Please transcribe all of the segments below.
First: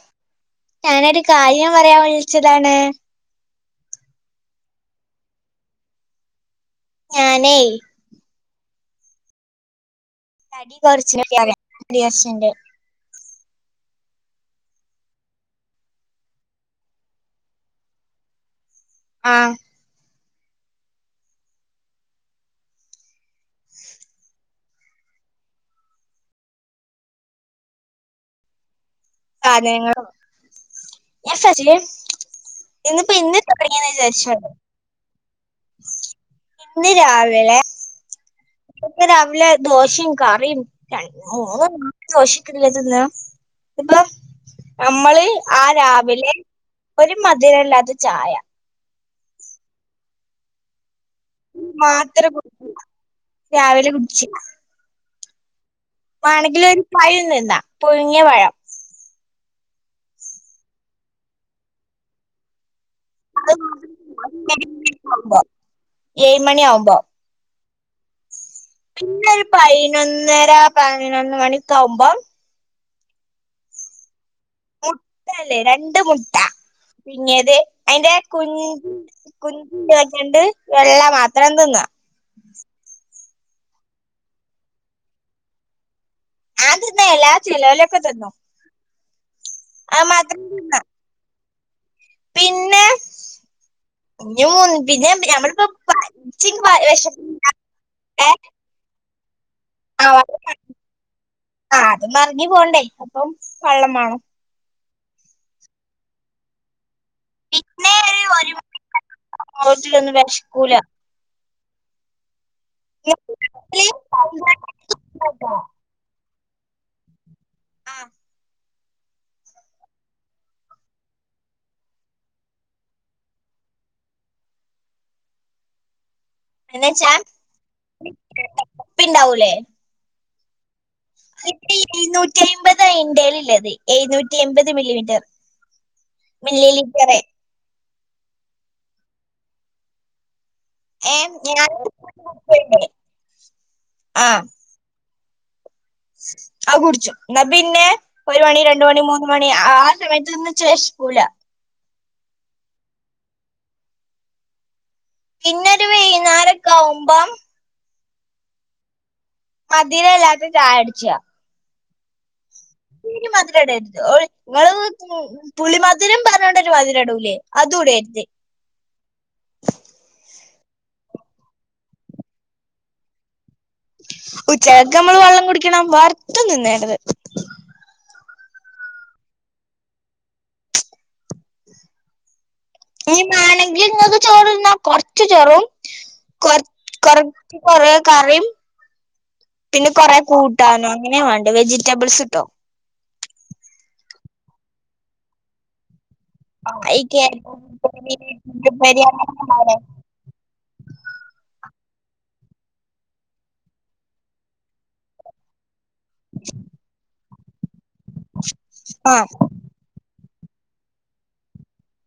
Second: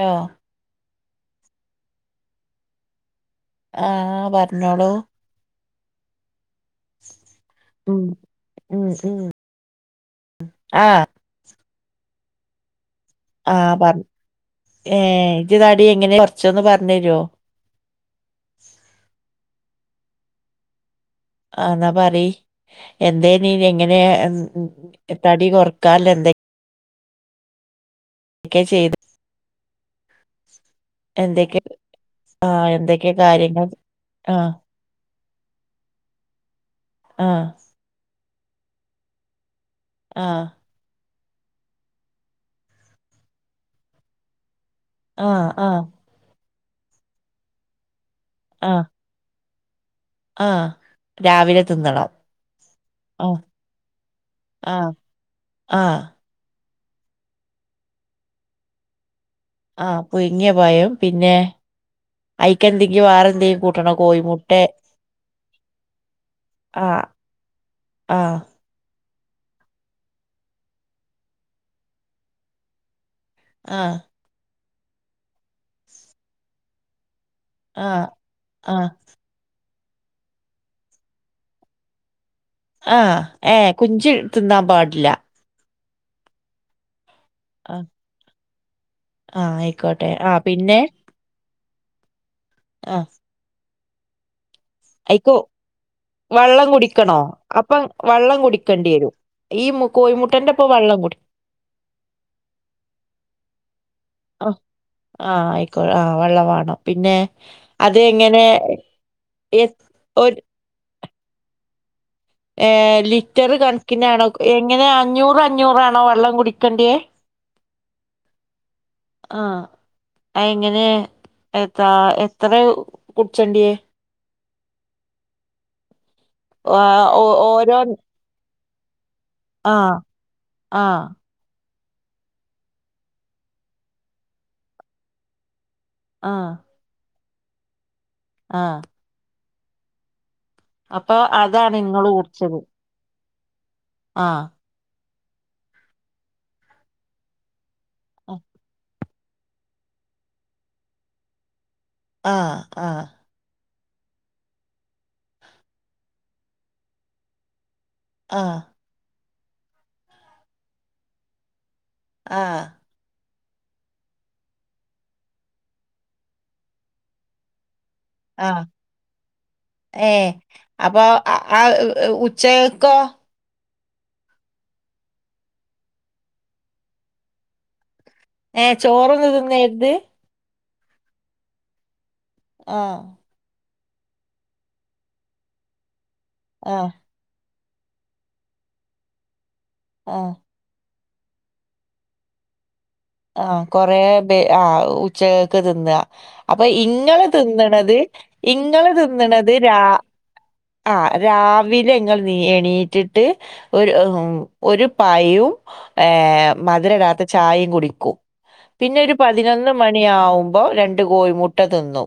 യോ ഞാനൊരു കാര്യം പറയാൻ വിളിച്ചതാണ്. ആഹ പറഞ്ഞോളൂ. ഞാനൈ ഉം ഉം ഉം തടി ആഹ് കൊറച്ച്യാച്ചണ്ട് ആഹ പറ ഏ ഇജ്ജ് തടി എങ്ങനെയ കുറച്ചന്ന് പറഞ്ഞ് തരുവോ ആഹ ആ എന്നാ പറി എന്തേനി എങ്ങനെ തടി കൊർക്കാനുള്ള [inaudible] ക്കെ ചെയ്തു കാര്യാങ്ങളും എന്തൊക്കെ യസ്സസ് യസ് ആഹ് ഇന്ന് എന്തൊക്കെ ഇന്ന്പ്പോ കാര്യങ്ങൾ [unintelligible] വിചാരിച്ചോ ആഹ് ഇന്ന് ആഹ് രാവിലെ ഇന്ന് രാവിലെ ദോഷിം ആഹ് കറിം ര ഓള് ദോശക്കില്ലത്ന്നാ ഇപ്പാ നമ്മള് ആഹ് ആ ആഹ് രാവിലെ ഒരു മധുരല്ലാത്ത ചായ ആ ആ രാവിലെ തിന്നണം മാത്രം കുടിച്ചില്ല ആ രാവിലെ ആ വാണെങ്കില് ഒരു പഴം നിന്നാ പുഴുങ്ങിയ പഴം ആ പുഴുങ്ങിയ പയം പിന്നെ ഐക്കന്തെ [unintelligible] ഏഴ്മണി ആവുമ്പോ ആഹ് ആഹ് പിന്നെ പയ്നൊന്നര പതിനൊന്ന് മണിയോക്കെ ആവുമ്പം ആ മുട്ടല്ലേ രണ്ട് മുട്ട പിങ്ങേത് ആഹ് അയ്ന്റെ കുഞ് ആഹ് കുഞ് വെക്കണ്ട് വെള്ള മാത്രം തിന്നാ ആ ഏ കുഞ്ചി തിന്നാം പാടില്ല ഞാൻ തിന്നൽല്ല ആ ചെലോലൊക്കെ തിന്നും ആ അത് ആയിക്കോട്ടെ ആ മാത്രം പിന്നെ തിന്നാ ആ ഓഹ് [unintelligible] പിന്നേം അയിക്ക് ഞമ്മളിപ്പോ പ വെള്ളം കുടിക്കണോ അപ്പം [unintelligible] ഏ വെള്ളം കുടിക്കേണ്ടി വരും ഈ മു- ആ കോഴിമുട്ടന്റെ ഒപ്പം വെള്ളം കുടി ആ അത് മറിഞ്ഞു പോണ്ടേ അപ്പം വള്ളംമേണം അഹ് ആ ആയിക്കോ ആ വെള്ള വാണം പിന്നെ പിന്നെ അത് ഒരു എങ്ങനെ ഒരു എത് മണി ഒന്ന് ഒരു വിശക്കൂല ഏ ലിറ്റർ കൺക്കിനാണോ ക് എങ്ങനെ അഞ്ഞൂറ് അഞ്ഞൂറാണോ വെള്ളം കുടി ക്കണ്ടിയേ ആഹ് ആഹ് അഇങ്ങനെ എത്രാ എത്ര കുട്ച്ചണ്ടിയേ? ഒ ആ എന്നുവെച്ചാ ഓ ഓരോൻ പ്പിണ്ടാവൂലേ? ആഹ് എ എഴുന്നൂറ്റി അയ്മ്പതാ ഇന്റെലിള്ളത്. എഴുന്നൂറ്റി എമ്പത് മില്ലിമിറ്റർ മില്ലിലിറ്ററ് ആഹ് അപ്പൊ ഏ ഞാൻ അതാണ് ങ്ങള് കുട്ച്ചത് ആ അഹ് കുടിച്ചു. ന്ന ബിന്നെ ഒരു മണി രണ്ട് മണി മൂന്ന് ന്ന് മണി ആ സമയത്ത്ന്ന് ച്ച് വെശ്ക്കുല്ല ആ ആ പിന്ന രുവെയ്ന്നാരക്കാഉമ്പം ആ മതിരല്ലാത്ത ചായട്ച്യാ ആഹ് ക്ഞ്ഞി മധുടേര്ത് ഒര് ങ്ങള് തു പുളി മധുരം പർഞ്ഞോണ്ടൊരു മധുരം ഇടുലേ. അതു ഇട ആ ഏ അപ്പൊ ആ ആ ഉച്ചക്കോ ഉച്ചക്ക് നമ്മള് വെള്ളം കുടിക്കണം വേറൊത്തും നിന്നേര്ത് ഏഹ് ചോറ് തിന്നെരുത്? ആഹ് ഏഹ് വേണെങ്കി ഇങ്ങക്ക് ചോറു തിന്നാം. കൊറച്ച് ചോറും കൊറ ആഹ് കൊറ കൊറേ കറിയും പിന്നെ കൊറേ ആഹ് കൂട്ടാനും അങ്ങനേ വേണ്ടേ വെജിറ്റബിൾസ് ഇട്ടോ ആഹ് കൊറേ പേ ആ ഉച്ചകക്ക് തിന്ന അപ്പൊ ഈ ഇങ്ങള് കേരി തിന്നണത് ഇങ്ങള് തിന്നണത് രാ ആ രാവിലെ ഇങ്ങൾ എ എണീറ്റിട്ട് ഒരു ഒരു പായോം ഏഹ് മധുര ഇടാത്ത ചായയും കുടിക്കും പിന്നെ ആ ഒരു പതിനൊന്ന് മണിയാവുമ്പോ രണ്ടു കോഴി മുട്ട തിന്നു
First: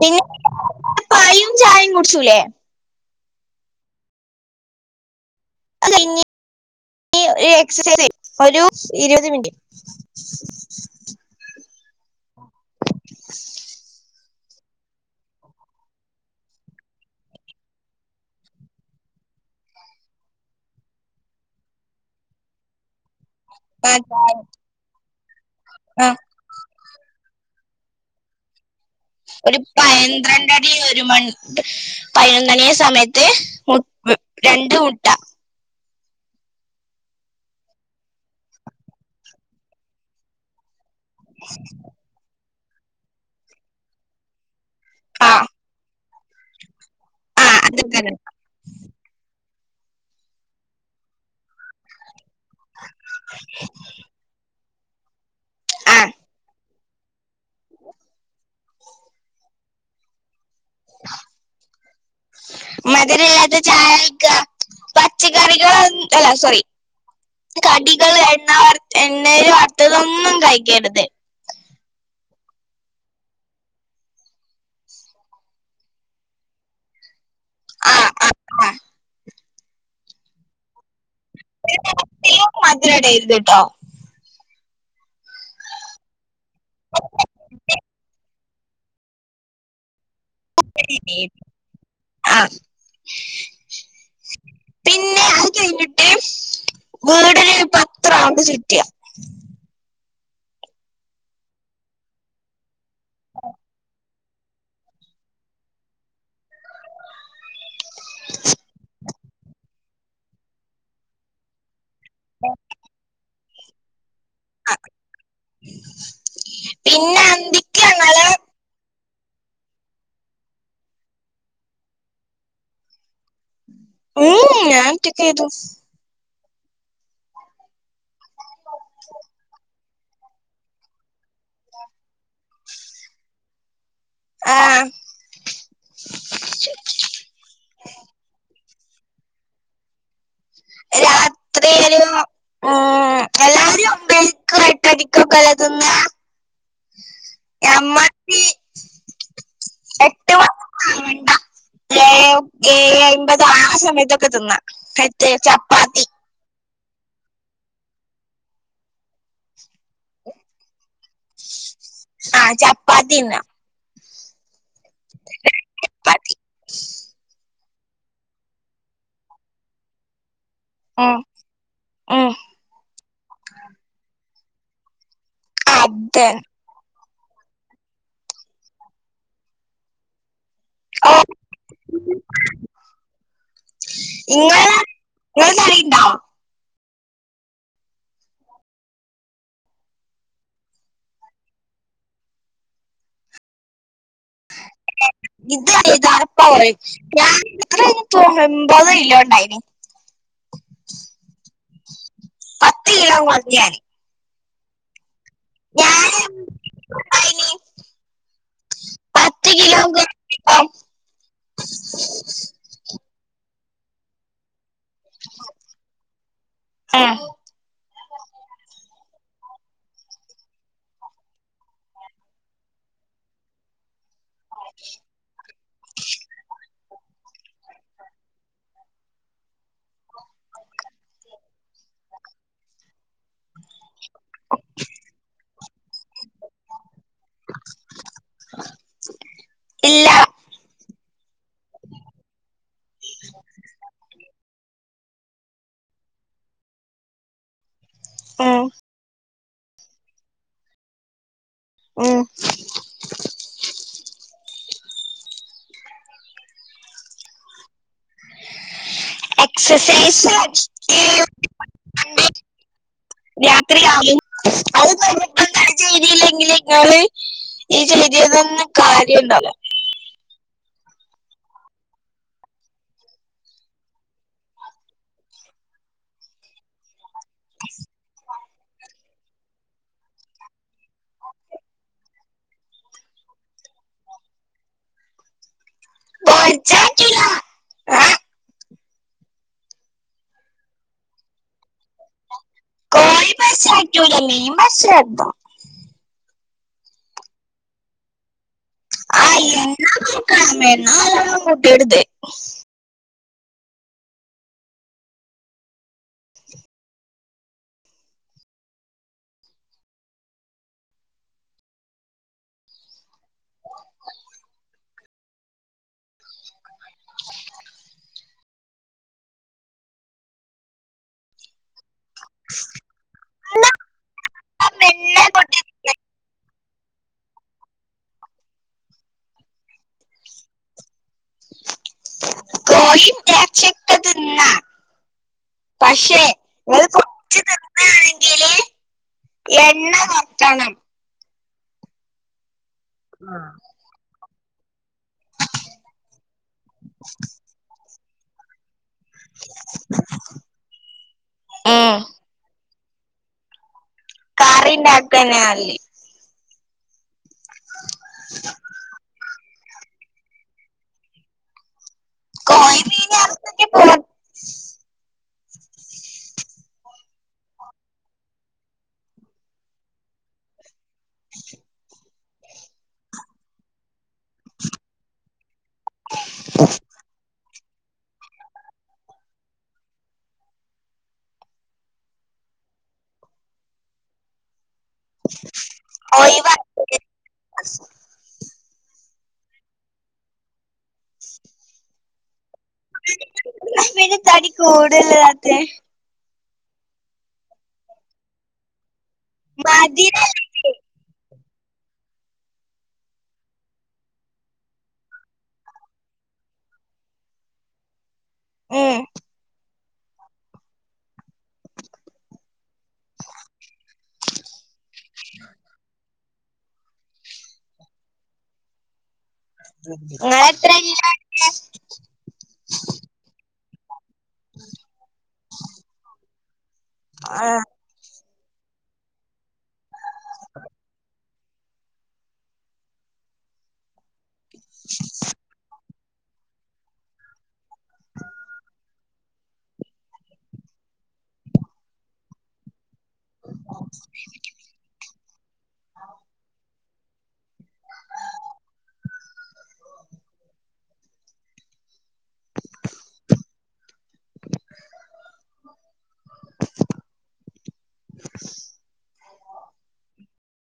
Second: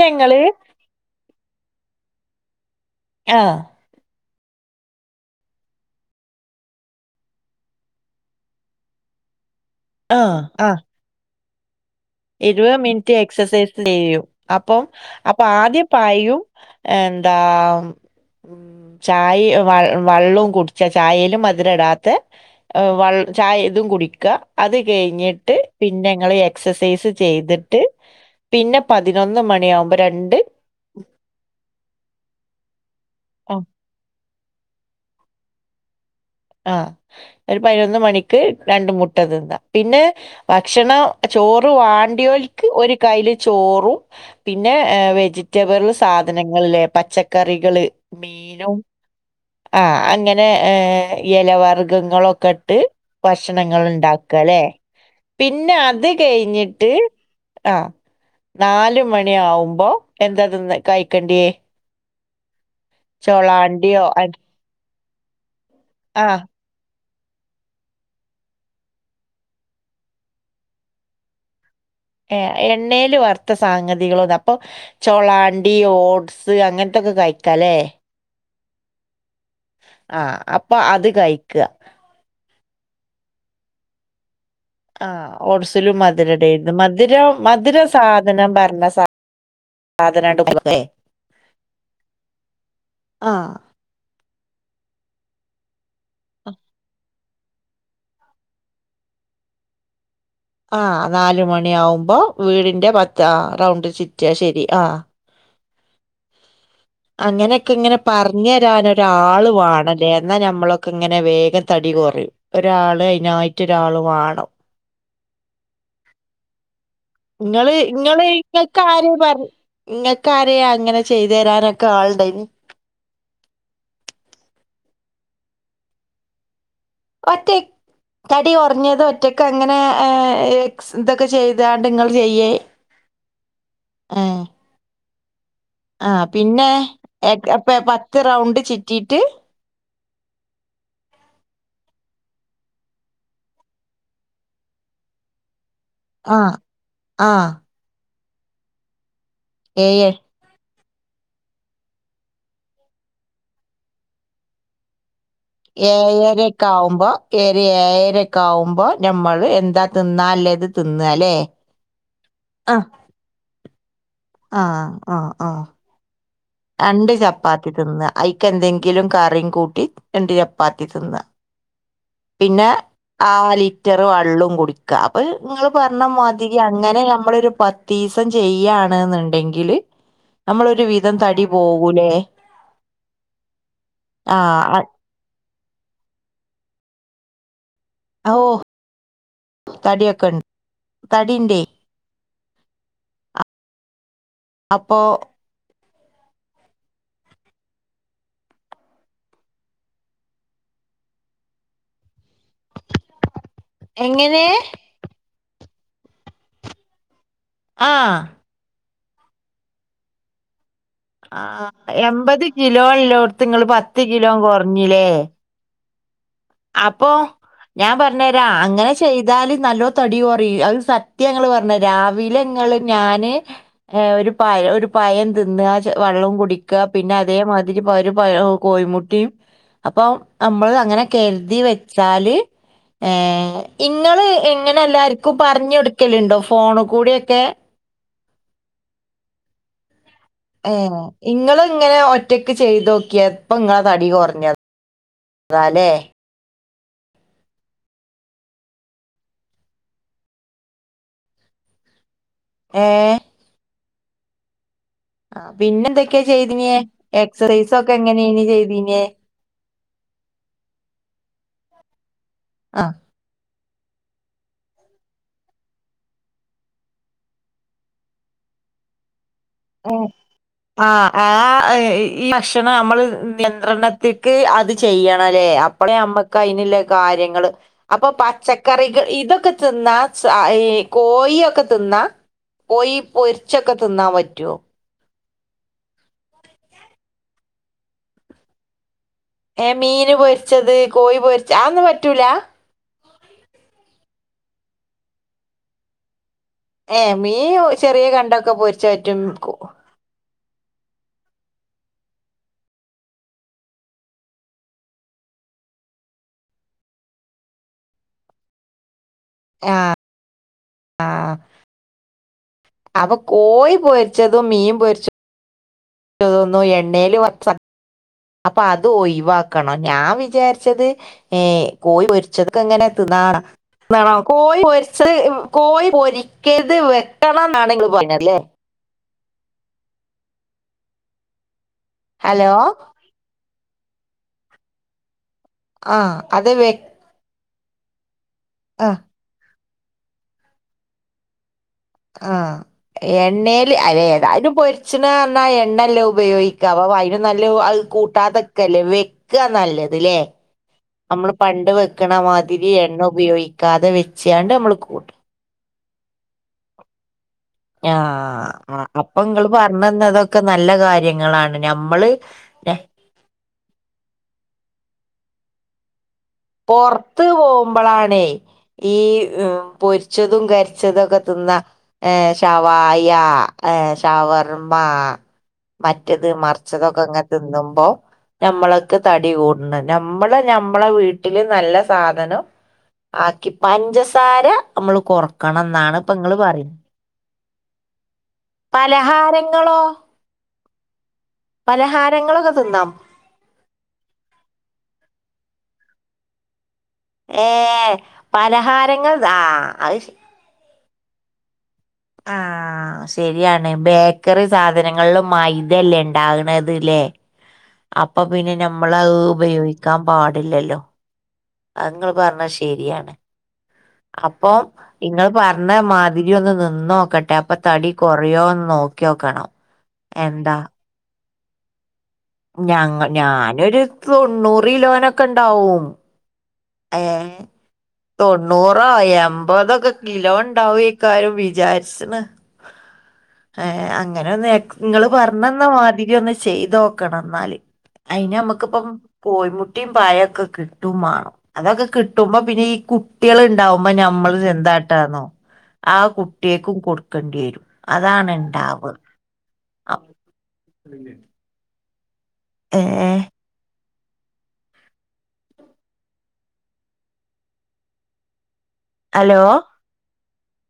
പിന്നെ പയും ചായും കുടിച്ചൂലേ ആഹ് അത് കഴിഞ്ഞി എക്സസൈസ് ഒരു ഇരുപത് മിനിറ്റ് ആഹ് ആഹ് ഇരുപത് മിനിറ്റ് എക്സ സൈസ് ചെയ്യൂ അപ്പം അപ്പൊ ആദ്യ പയും എന്താ ഉമ് ചായ വ വള്ളും കുടിച്ച ചായലും മധുരം ഇടാത്ത വ ചായ ഇതും ആ കുടിക അത് കഴിഞ്ഞിട്ട് ആ പിന്നെ ങ്ങൾ എക്സ ചെയ്തിട്ട് പിന്നെ പതിനൊന്ന് ഒരു മണിയാവുമ്പോ പയ് രണ്ട് ന്ത്രണ്ടടി ഒരു മണി പതിനൊന്നണിയ സമയത്ത് ആ ത്ത് മു രണ്ട് മുട്ട ആഹ് ഒരു പതിനൊന്ന് മണിക്ക് രണ്ട് മുട്ട തിന്നാ പിന്നെ ബാ ഭക്ഷണ ചോറ് വാണ്ടിയോൽക്ക് ഒരു കയ്ല് ചോറും പിന്നെ ഏഹ് ആ വെജിറ്റബർ സാധനങ്ങളിലേ ആ അത് പച്ചക്കറികള് തന്നെ മീനും ആഹ് അങ്ങനെ ഏഹ് എല വർഗങ്ങളൊക്കെ ഇട്ട് ഭക്ഷണങ്ങൾ ഇണ്ടാക്ക ല്ലെ പിന്നെ ആ അത് കഴിഞ്ഞിട്ട് ആഹ് നാൽ മണി ആവുമ്പോ എന്താ തിന്ന കഴിക്കണ്ടിയേ മതിര ഇല്ലാത്ത ചോളാണ്ടിയോ ചായക്കാ പച്ചക്കറികൾ അല്ല ആഹ് സോറി കടികൾ എണ്ണ വർ എണ്ണൽ വറുത്തതൊന്നും കഴിക്കരുത് ഏഹ് എണ്ണൽ വറുത്ത സാ ഗതികള അപ്പൊ ചൊളാണ്ടി ഓട്സ് അങ്ങനത്തൊക്കെ കഴി ക്ക ലെ ആ ആ ആ ആഹ് അപ്പൊ അത് കഴിക്കുക. [inaudible] ആ ഓർസലും മധുരടെന്ന് മധുര മധുര സാധ അത നാൻ പറഞ്ഞ സ [unintelligible] ആ ആഹ് പിന്നെ കഴിഞ്ഞിട്ട് വീടിന് പത്രൗണ്ട് ചുറ്റിയ ആഹ് നാല മണി ആവുമ്പോ വീടിന്റെ പത്ത് ആഹ് റൗണ്ട് ചിറ്റ കേ ശരി ആഹ് അങ്ങനെയൊക്കെ ഇങ്ങനെ പറഞ്ഞ തരാൻരാള വാണ് ല്ല എന്നാൽ നമ്മളൊക്കെ ഇങ്ങനെ വേഗം തടി കുറയും ഒരാള് അതിനായിട്ട ഒരാളു വാ ആ, പിന്നെ നിങ്ങള് അന്തിക്ക് ഞങ്ങള് നിങ്ങള്ങ്ങൾക്ക് ആര് പറ നിങ്ങക്കാരെയ അങ്ങനെ ചെയ്തു തരാനൊക്കെ ആളണ്ട ഇനി ഉം ഞാൻറ്റക്ക ചെയതു ഒറ്റക് തടി ഉറഞ്ഞത് ഒറ്റക്ക അങ്ങനെ എക്സ് ഇതൊക്കെ ചെയ്താണ്ട് നിങ്ങൾ ചെയ്യേ ആഹ് ആഹ് പിന്നെ അപ്പൊ പത്ത് റൗണ്ട് ചിറ്റിട്ട് രാത്രി ഒരു ഉം എല്ലാവരും [unintelligible] ആഹ് ആഹ് നമ്മക്ക് ഏയേ എട്ട് [unintelligible] സമയത്തൊക്കെ തിന്നാം മറ്റേ ചപ്പാത്തി ഏഴരക്കെ ആകുമ്പോ ഏരി ഏരക്കെ ആകുമ്പോ നമ്മള് എന്താ തിന്നല്ലേത് തിന്ന അല്ലേ ആ ചപ്പാത്തി തിന്നാം ആഹ് ആഹ് ആഹ് ചപ്പാത്തി രണ്ട് ചപ്പാത്തി തിന്ന് അഐക്ക് എന്തെങ്കിലും കറിയും കൂട്ടി രണ്ട് ചപ്പാ ഉം, പത്തിതിന്ന- ഉം. പിന്നെ ആ ലിറ്റർ വെള്ളും കുടിക്കുക- അ നിങ്ങള് പറഞ്ഞാൽ അത് മതിരി അങ്ങനെ നമ്മളരു പത്ത് ദിവസം ചെയ്യാണ് എന്നുണ്ടെങ്കില് നമ്മളൊ ഒരു ഓ വിധം തടി പോകൂലേ ആ ഇങ്ങള് അ- നിങ്ങറിണ്ടോ- ഹൊ തടിയൊക്കെണ്ട് തടിണ്ടേ [unintelligible] അപ്പോ ഇത ഇതാ [unintelligible] എൺപത്ത് കിലോണ്ടയിനി പത്ത് കിലോങ് മതിയാനി എങ്ങനെ ഞാൻ [unintelligible] ആഹ് പത്ത് കിലോ [unintelligible] ആഹ് എമ്പത് കിലോല്ലോടത്ത് നിങ്ങള് പത്ത് കിലോ കുറഞ്ഞില്ലേ അപ്പോ ഉം. ഞാൻ പറഞ്ഞ തരാ അങ്ങനെ ചെയ്തല് നല്ലോ തടി കുറ അത് സത്യങ്ങള്ൾ പറഞ്ഞ രാവിലെ ങ്ങള് ഞാന് ഏഹ് ഒരു പയം ഒരു പയം തിന്ന്ക വെള്ളം കുടിക്കുക പിന്നെ അതേമാതിരി ഒരു പയം കോഴമുട്ടിയും അപ്പൊ നമ്മള് അങ്ങനെ കരുതി വെച്ചാല് ഏഹ് ഇങ്ങള് എങ്ങനെ എല്ലർക്കും പറഞ്ഞ കൊടുക്കലുണ്ടോ ഫോണ് കുടിയോക്ക ഇല്ല ഏഹ് ഇങ്ങള് ഇങ്ങനെ ഒറ്റക്ക് ചെയ്തോക്കിയെ പ്പ ഇങ്ങളെ തടി കൊറഞ്ഞ അതാലേ ആം ഉം ഏഹ് ആഹ് പിന്നെ എന്തൊക്കെയാ ചെയ്തിനേ എക്സസൈസ് ഒക്കെ എങ്ങനെയാണ് ചെയ്തിനെ എക്സസൈസ് ആ [unintelligible] ത്രിയാകും [unintelligible] [unintelligible] ചെയ്തില്ലെങ്കില് ങ്ങള് ഈ ചെയ്തേ ഒന്നും കാര്യവുണ്ടാവുലാ ഉം ആഹ് ആ ഈ ഭക്ഷണം നമ്മള് നിയന്ത്രണത്തിക്ക് അത് ചെയ്യണ അ ല്ലേ അപ്പഴേ അമ്മക്ക് അയിനുല്ലേ കാര്യങ്ങള് അപ്പോ പച്ചക്കറികൾ ഇതൊക്കെ തിന്നാ ഈ കോയിയൊക്കെ തിന്നാ കോയി പൊരിച്ചൊക്കെ തിന്നാ പറ്റോ? പൊരിച്ചാ പറ്റുലാ ആഹ്‌ ഏ മീന് പൊരിച്ചത് കോഴി പൊരിച്ചത് അ ഒന്നും പറ്റൂല കോഴി പൊരിച്ച പറ്റൂല മീൻ പൊരിച്ചെ പറ്റും ഏ മീൻ ചെറിയ കണ്ടൊക്കെ പൊരി [unintelligible] ആഹ ആ അപ്പൊ കോയി പൊരിച്ചതും മീൻ പൊരിച്ച എനിക്ക് തോന്നുന്നു എണ്ണേല് വറുത്ത സൺ അപ്പൊ അത് ഒയിവാക്കണം ഞാൻ വിചാരിച്ചത് ഏ കോഴി പൊരിച്ചതൊക്കെ ങ്ങനെ തിന്നാനാ താണോ. കോയി പൊരിച്ചത് മെല്ലെ കൊട്ടി കോയി പൊരി കത് വെക്കണം എന്നാണ് ങ്ങള് പറഞ്ഞത് അല്ലെ ഹലോ തിന്നാം ആ പക്ഷെ അത് ഒരു കൊച്ചുതിന്നാണെങ്കില് അ എണ്ണ വറ്റണം അ എണ്ണേല് ഏതായാലും പൊരി ച്ച്ണ് പറഞ്ഞ എണ്ണല്ലെ ഉപയോഗിക്ക അയിനും നല്ലെ അത്കൂട്ടാതൊക്കെല്ലേ. വെ വക്ക നല്ലത് ലേ നമ്മള് പണ്ട് വെക്കണ മാതിരി എണ്ണ ഉപയോഗിക്കാതെ വെ ചെയ്യാണ്ട് കറി നമ്മള് കൂട്ട് ഉണ്ടാക്കാനാല് ആഅപ്പൊ നിങ്ങള് പറഞ്ഞന്നതൊക്കെ നല്ല കാര്യങ്ങളാണ് ഞമ്മള് കോയിമീൻ വർത്ത്റ്റ് [unintelligible] പൊറുത്ത്പോകുമ്പോളാണേ ഈ പൊരിച്ചതും കരി പൊരിച്ചെതൊക്കെതിന്ന ശവായി ഷവർമ്മ മറ്റെത് മറിച്ചതൊക്കെ അങ്ങനെ തിന്നും നമ്മൾക്ക് തടി കൂട്ന്ന്ണ്ട് നമ്മള് നമ്മളെ വീട്ട വട്ടില് നല്ല സാധനം ആക്കി പഞ്ചസാര നമ്മള് കൊറക്കണം ന്നാണ് ഇപ്പൊ നിങ്ങള് പറയി ഒഴിവാക്കി പലഹാരങ്ങളോ പലഹാരങ്ങളു പിന്ന തടി കൂടെല്ലാണ്ട് ഏ പലഹാരങ്ങൾ ആ അത് ശരി മധുരല്ലേ? ആ ശെരിയാണ് ബേക്കറി സാധനങ്ങളില് മൈതല്ലേ ണ്ടാകണത് ലേ അപ്പൊ പിന്നെ ഉം. നമ്മളത് ഉപയോഗിക്കാൻ പാടില്ലല്ലോ അത് നിങ്ങള് പറഞ്ഞ ശെരിയാണ് അപ്പം ഇങ്ങള് പറഞ്ഞ മാതിരി തിരി ഒന്ന് നിന്നോക്കട്ടെ അപ്പൊ തടി കുറയോന്ന് നോക്യോക്കണം [inaudible] ഞങ്ങ ഞാനൊരു തൊണ്ണൂറ് കിലോനൊക്കെ ഇണ്ടാവും അഏ ആ. തൊണ്ണൂറൊ എമ്പതൊക്കെ കിലോ ഉണ്ടാവക്കാരും വിചാരിച്ണ് ഏ അങ്ങനൊന്ന് ങ്ങള് പറഞ്ഞെന്ന മാതിരൊന്ന് ചെയ്തോക്കണം ന്നാല് അയിന് നമ്മുക്കിപ്പം കോഴി മുട്ടയും പാലൊക്കെ കിട്ടുംമാണം അതൊക്കെ കിട്ടുമ്പോ പിന്നെ ഈ കു കുട്ടികൾ ഇണ്ടാവുമ്പോ ഞമ്മൾ എന്താട്ടാന്നോ ആ കുട്ടിയേക്കും കൊടുക്കേണ്ടി വരും അതാണ് ഇണ്ടാവ ഹേ ഹലോ